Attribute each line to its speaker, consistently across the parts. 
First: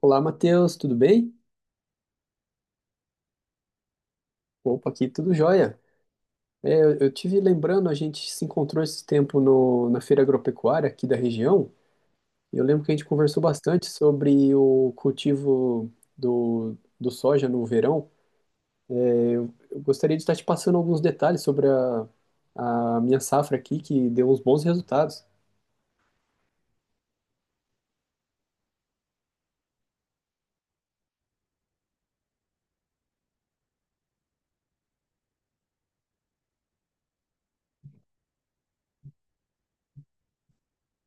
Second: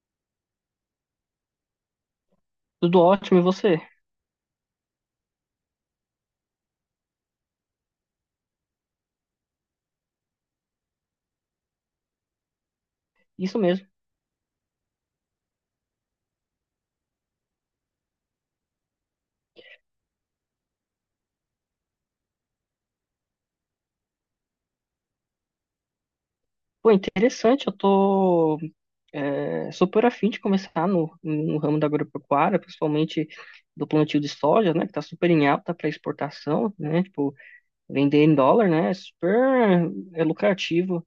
Speaker 1: Olá, Matheus, tudo bem?
Speaker 2: Tudo ótimo, e você?
Speaker 1: Opa, aqui tudo jóia. Eu tive lembrando, a gente se encontrou esse tempo no, na feira agropecuária aqui da região, e eu lembro que a gente conversou
Speaker 2: Isso
Speaker 1: bastante
Speaker 2: mesmo.
Speaker 1: sobre o cultivo do soja no verão. Eu gostaria de estar te passando alguns detalhes sobre a minha safra aqui, que deu uns bons resultados.
Speaker 2: Pô, interessante, eu tô super afim de começar no ramo da agropecuária, principalmente do plantio de soja, né, que tá super em alta para exportação, né, tipo, vender em dólar, né, é super lucrativo.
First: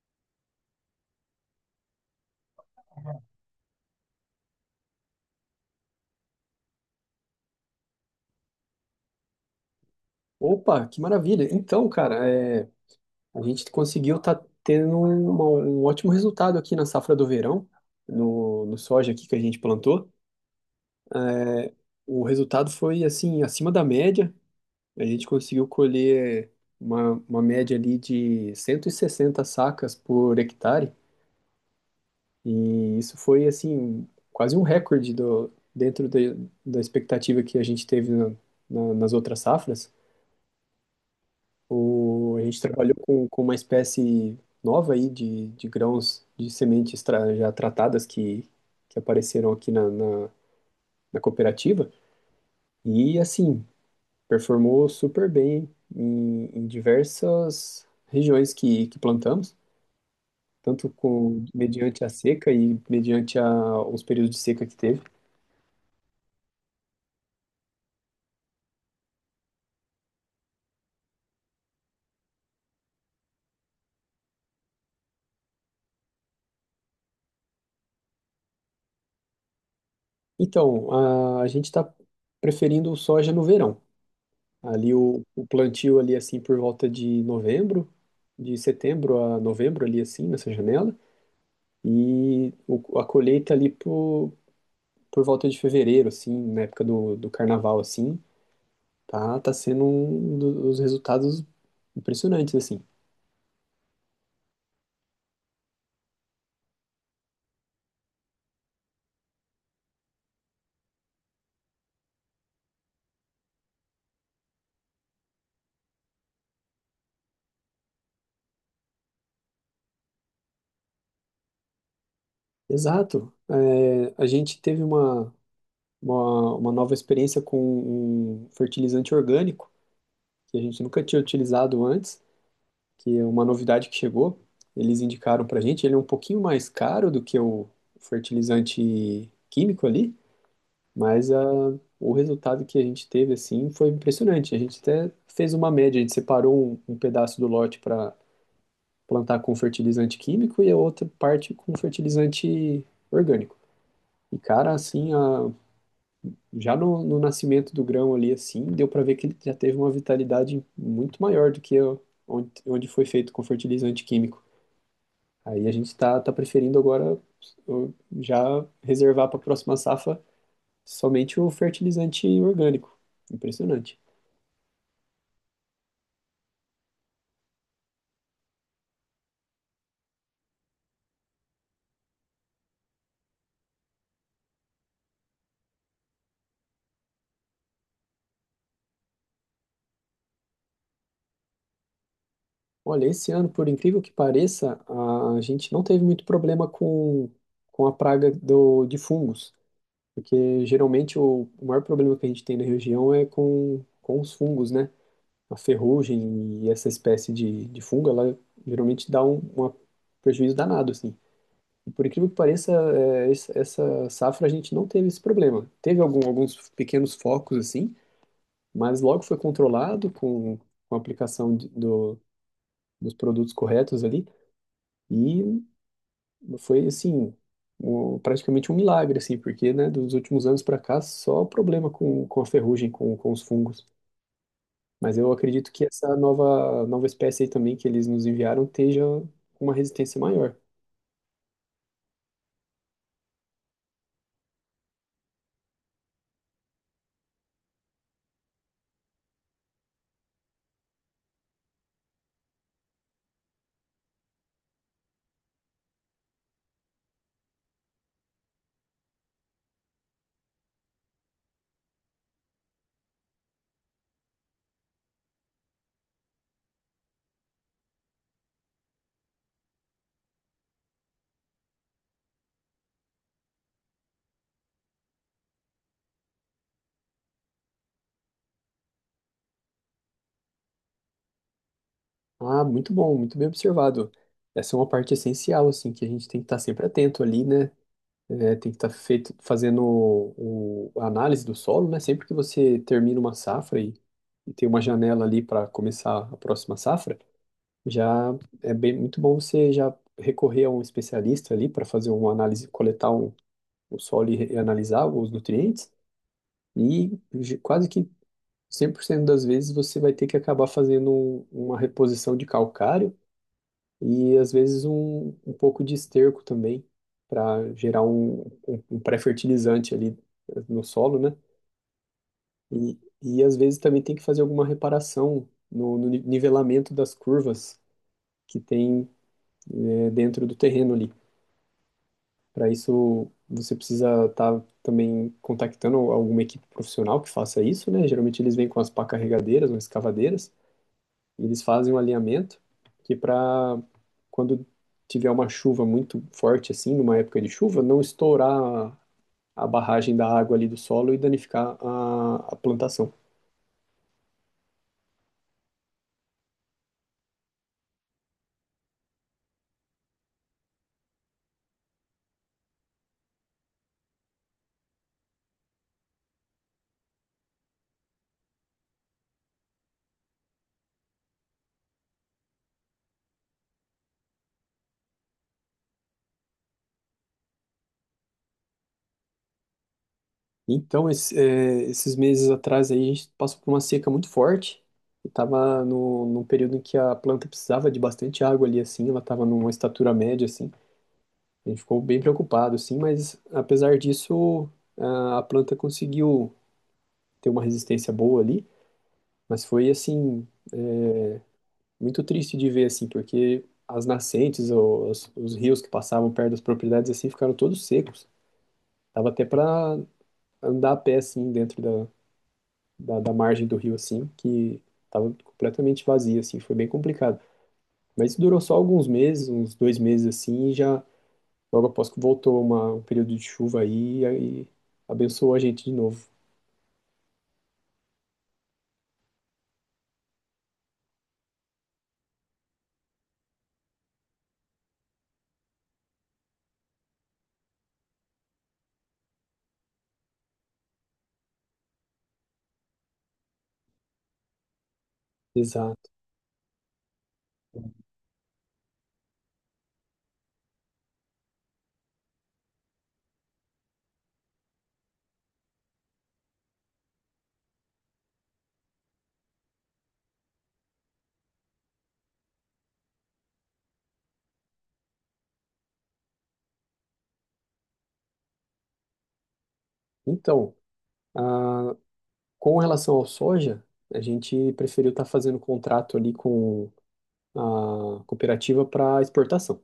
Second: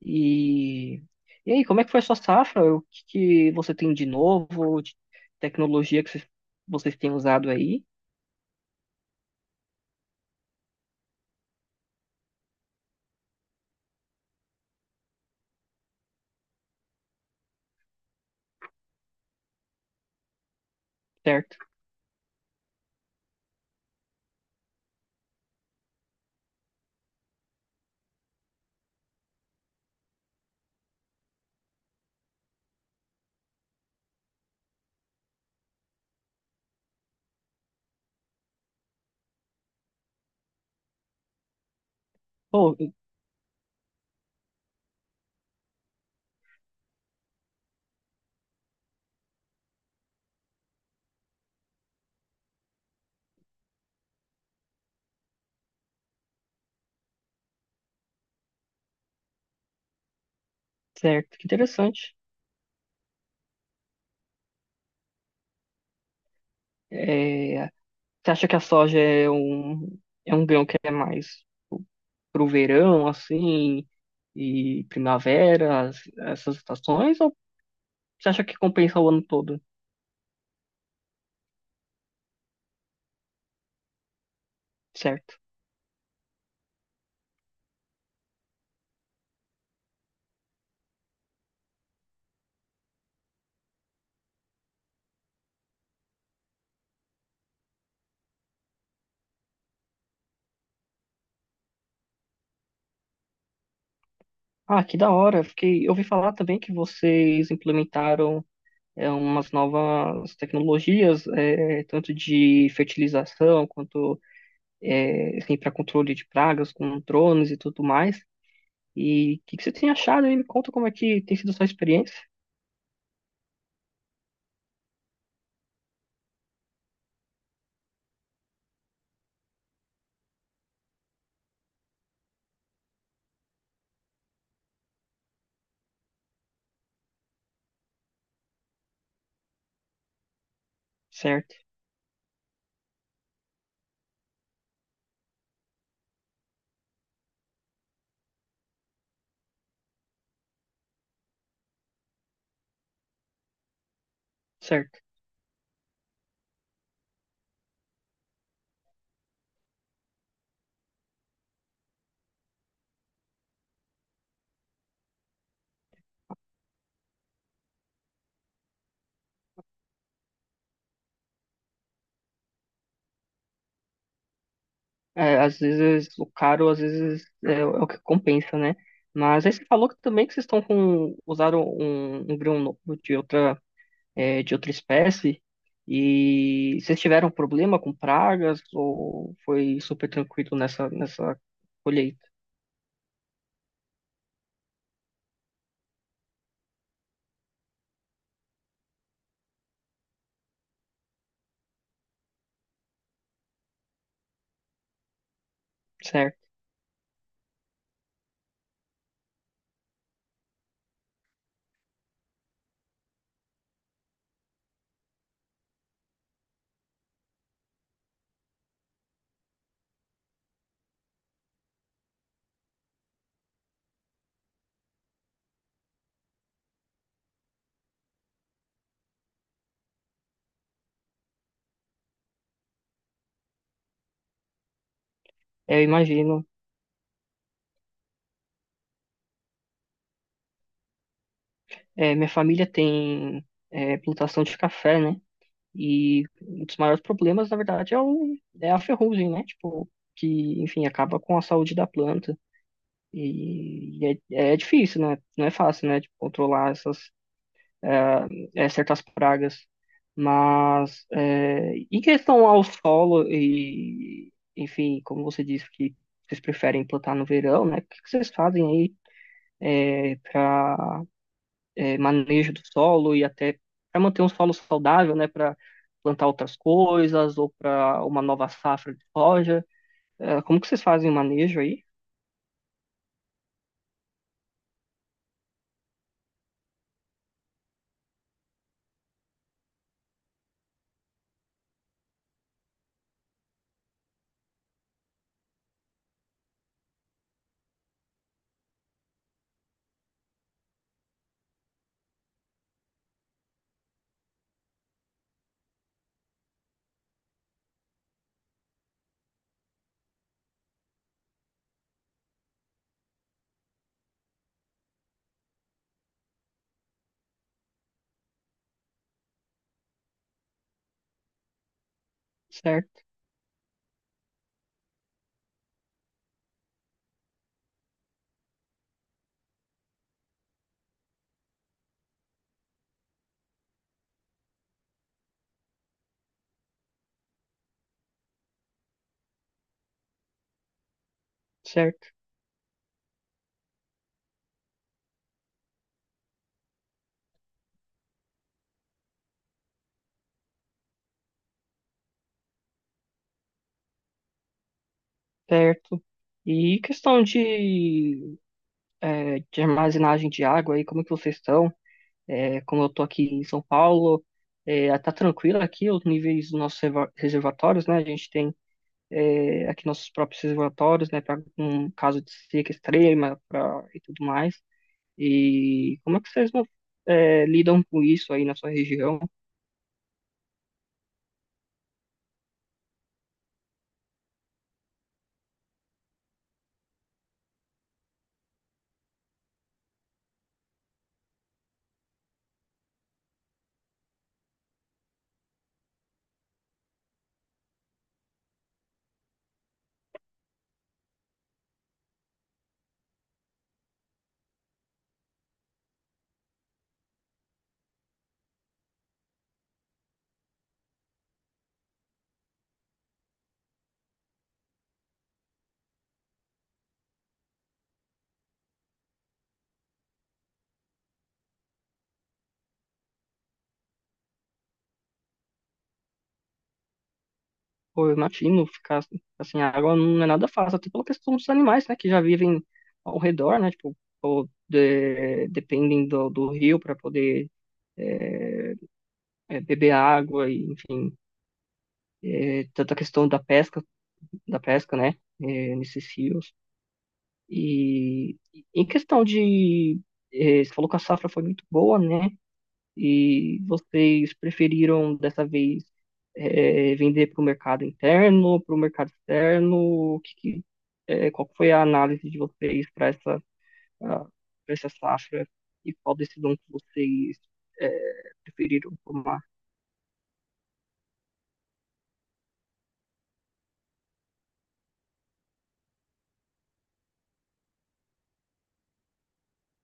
Speaker 2: E, e aí, como é que foi a sua safra? O que você tem de novo, de tecnologia que vocês têm usado aí?
Speaker 1: Opa, que maravilha! Então, cara, a gente conseguiu estar tendo um ótimo resultado aqui na safra do verão, no soja aqui que a gente plantou.
Speaker 2: Certo.
Speaker 1: O resultado foi assim, acima da média. A gente conseguiu colher uma média ali de 160 sacas por hectare. E isso foi assim, quase um recorde dentro da expectativa que a gente teve nas outras safras. A gente
Speaker 2: Pô,
Speaker 1: trabalhou com uma espécie nova aí de grãos de sementes já tratadas que apareceram aqui na, na cooperativa. E assim, performou super bem em diversas regiões que plantamos, tanto
Speaker 2: certo,
Speaker 1: com
Speaker 2: que
Speaker 1: mediante a
Speaker 2: interessante.
Speaker 1: seca e mediante os períodos de seca que teve.
Speaker 2: É, Você acha que a soja é é um grão que é mais pro verão, assim, e primavera, essas estações, ou você acha que compensa o ano todo?
Speaker 1: Então, a gente está preferindo soja no verão. Ali
Speaker 2: Certo?
Speaker 1: o plantio ali assim por volta de novembro, de setembro a novembro ali assim nessa janela e a colheita ali por volta de fevereiro assim, na época do carnaval assim. Tá sendo um dos resultados impressionantes, assim.
Speaker 2: Ah, que da hora. Fiquei, eu ouvi falar também que vocês implementaram umas novas tecnologias, tanto de fertilização quanto assim, para controle de pragas com drones e tudo mais. E o que você tem achado aí? Me conta como é que tem sido a sua experiência.
Speaker 1: Exato. A gente teve uma nova experiência com um fertilizante orgânico, que a gente nunca tinha utilizado antes, que é uma novidade que chegou. Eles indicaram pra gente, ele é um pouquinho mais caro do que o fertilizante químico ali, mas
Speaker 2: Certo,
Speaker 1: o resultado que a gente teve, assim, foi impressionante. A gente até fez uma média, a gente separou um pedaço do lote para plantar com fertilizante químico e a outra parte com fertilizante orgânico. E, cara,
Speaker 2: certo.
Speaker 1: assim, já no nascimento do grão ali, assim, deu para ver que ele já teve uma vitalidade muito maior do que onde, onde foi feito com fertilizante químico. Aí a gente tá preferindo agora uh, já reservar para a próxima safra somente o fertilizante orgânico. Impressionante.
Speaker 2: É, às vezes o caro, o é o que compensa, né? Mas aí você falou que também que vocês estão com usaram um grão novo de outra de outra espécie e vocês tiveram problema com pragas ou foi super tranquilo nessa colheita?
Speaker 1: Olha, esse ano, por incrível que pareça, a gente não teve muito problema com a praga de fungos. Porque geralmente o maior problema que a gente tem na região é com os fungos, né? A
Speaker 2: Certo?
Speaker 1: ferrugem e essa espécie de fungo, ela geralmente dá um prejuízo danado, assim. E por incrível que pareça, essa safra a gente não teve esse problema. Teve alguns pequenos focos, assim, mas logo foi controlado com a aplicação dos produtos corretos ali. E foi assim, praticamente um milagre, assim, porque, né, dos últimos anos para cá, só problema com a ferrugem, com os fungos. Mas eu acredito
Speaker 2: É, eu
Speaker 1: que essa
Speaker 2: imagino.
Speaker 1: nova espécie aí também que eles nos enviaram esteja com uma resistência maior.
Speaker 2: É, minha família tem plantação de café, né? E um dos maiores problemas, na verdade, é a ferrugem, né? Tipo, que, enfim, acaba com a saúde da planta. E é, é difícil, né? Não é fácil, né? Tipo, controlar essas certas pragas. Mas é, em questão ao solo e, enfim, como você disse que vocês preferem plantar no verão, né? O que que vocês fazem aí para manejo do solo e até para manter um solo saudável, né? Para plantar outras coisas ou para uma nova safra de soja? É, como que vocês fazem o manejo aí?
Speaker 1: Ah, muito bom, muito bem observado. Essa é uma parte essencial, assim, que a gente tem que estar sempre atento ali, né? É, tem que estar feito, fazendo a análise do solo, né? Sempre que você termina uma safra e tem uma janela ali para começar a próxima safra, já é bem muito bom você já recorrer a um especialista ali para fazer uma análise, coletar o solo e analisar os nutrientes, e quase que 100% das vezes você vai ter que acabar fazendo uma reposição de calcário e às vezes um pouco de esterco também para gerar um pré-fertilizante ali no solo, né?
Speaker 2: Certo,
Speaker 1: E às vezes também tem que fazer alguma reparação no, no ni- nivelamento das curvas que tem, dentro do terreno ali. Para isso, você precisa estar também contactando alguma equipe profissional que faça isso, né? Geralmente eles vêm com as pá carregadeiras, ou escavadeiras, e eles fazem um
Speaker 2: certo.
Speaker 1: alinhamento que para quando tiver uma chuva muito forte assim, numa época de chuva, não estourar a barragem da água ali do solo e danificar a plantação.
Speaker 2: Certo. E questão é, de armazenagem de água aí, como que vocês estão? É, como eu tô aqui em São Paulo, é, tá tranquilo aqui os níveis dos nossos reservatórios, né? A gente tem aqui nossos próprios reservatórios, né? Para um caso de seca extrema pra, e tudo mais. E como é que vocês lidam com isso aí na sua região?
Speaker 1: Então, esses meses atrás aí, a gente passou por uma seca muito forte. E tava no, num período em que a planta precisava de bastante água ali, assim. Ela tava numa estatura média, assim. A gente ficou bem preocupado, assim. Mas, apesar disso, a planta conseguiu ter uma resistência boa ali. Mas foi, assim, muito triste de ver, assim. Porque as nascentes, os rios que passavam perto das propriedades, assim, ficaram todos secos. Tava até para andar a pé, assim, dentro da margem do rio, assim, que tava completamente vazia, assim, foi bem complicado. Mas durou só alguns meses, uns 2 meses, assim, e já logo após que voltou um período de chuva aí, e aí abençoou a gente de novo.
Speaker 2: Pô, eu imagino ficar assim, a água não é nada fácil, até pela questão dos animais, né, que já vivem ao redor, né, tipo, ou dependem do rio para poder é, beber água e, enfim, é, tanta questão da pesca, né, é, nesses
Speaker 1: Exato.
Speaker 2: rios. E em questão você falou que a safra foi muito boa, né, e vocês preferiram dessa vez vender para o mercado interno, para o mercado externo? O qual que foi a análise de vocês para ah, pra essa safra e qual decisão que vocês preferiram tomar?
Speaker 1: Então, ah, com relação ao soja, a gente preferiu estar fazendo contrato ali com a cooperativa para exportação,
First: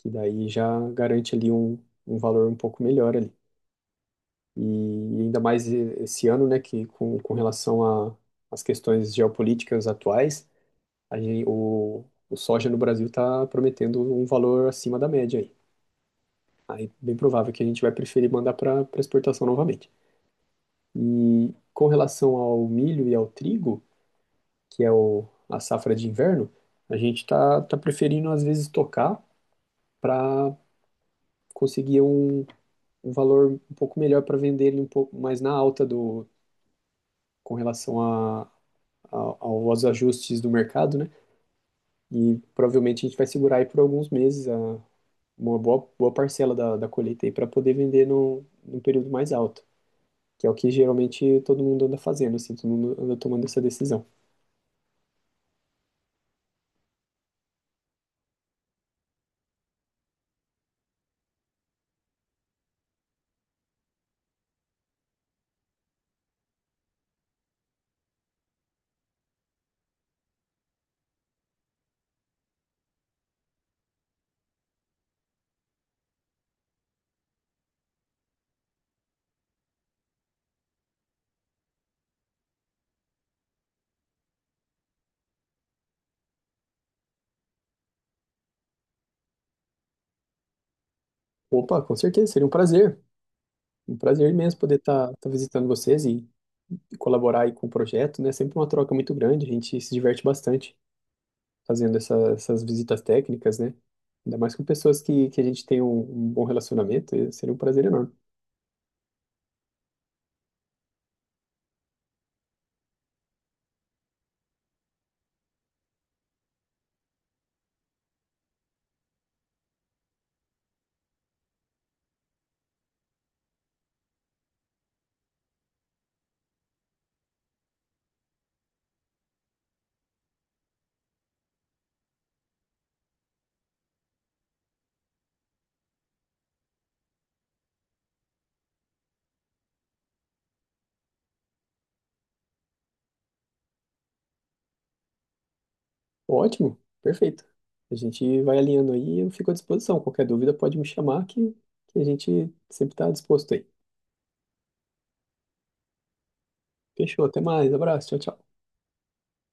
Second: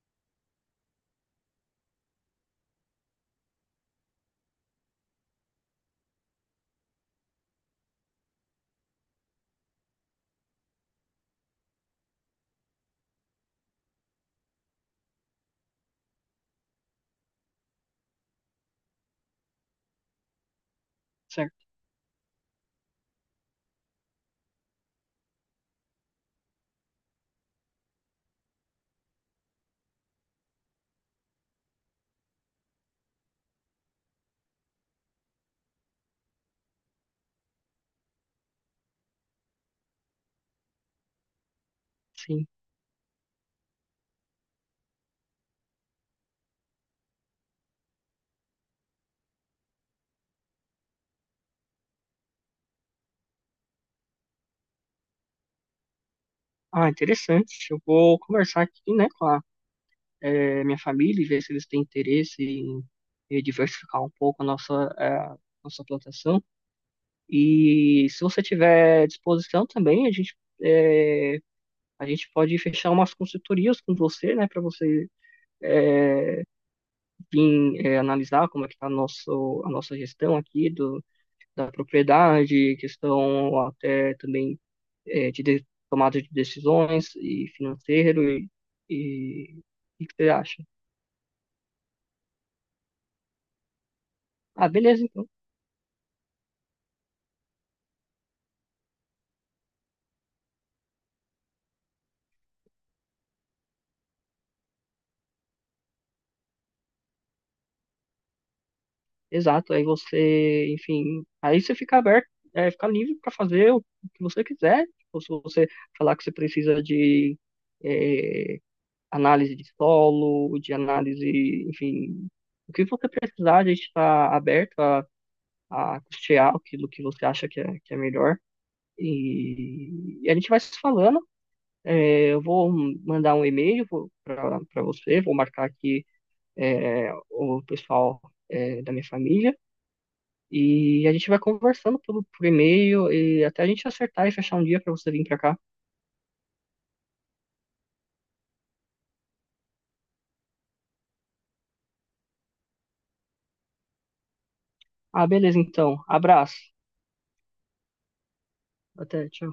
Speaker 1: que daí já garante ali um valor um pouco melhor ali. E ainda mais esse ano, né, que com relação a- às questões geopolíticas atuais, a gente, o soja no Brasil está prometendo um valor acima da média aí. Aí, bem provável que a gente vai preferir mandar para exportação novamente. E
Speaker 2: Certo?
Speaker 1: com relação ao milho e ao trigo, que é a safra de inverno, a gente está preferindo às vezes tocar para conseguir um valor um pouco melhor para vender ele um pouco mais na alta do, com relação a aos ajustes do mercado, né? E
Speaker 2: Sim.
Speaker 1: provavelmente a gente vai segurar aí por alguns meses uma boa parcela da colheita aí para poder vender num, num período mais alto, que é o que geralmente todo mundo anda fazendo, assim, todo mundo anda tomando essa decisão.
Speaker 2: Ah, interessante. Eu vou conversar aqui, né, com a minha família e ver se eles têm interesse em diversificar um pouco a nossa plantação. E se você tiver disposição também, é, a gente pode fechar umas consultorias com você, né, para você vir analisar como é que está a nossa gestão aqui do, da propriedade, questão até também de tomada de decisões e financeiro e o que que você acha?
Speaker 1: Opa, com certeza, seria um prazer imenso
Speaker 2: Ah,
Speaker 1: poder
Speaker 2: beleza,
Speaker 1: estar
Speaker 2: então.
Speaker 1: visitando vocês e colaborar aí com o projeto, né? É sempre uma troca muito grande, a gente se diverte bastante fazendo essas visitas técnicas, né? Ainda mais com pessoas que a gente tem um bom relacionamento, e seria um prazer enorme.
Speaker 2: Exato, aí você, enfim, aí você fica aberto, fica livre para fazer o que você quiser. Tipo, se você falar que você precisa de é, análise de solo, de análise, enfim, o que você precisar, a gente está aberto a custear aquilo que você acha que é melhor. E a gente vai se falando. É, eu vou mandar um e-mail para você, vou marcar aqui o pessoal da minha família. E a gente vai conversando por e-mail e até a gente acertar e fechar um dia para você vir para cá.
Speaker 1: Ótimo, perfeito. A gente vai alinhando aí e eu fico à disposição. Qualquer dúvida pode me chamar que a gente sempre está disposto aí.
Speaker 2: Ah, beleza, então. Abraço.
Speaker 1: Fechou, até mais, abraço, tchau, tchau.
Speaker 2: Até, tchau.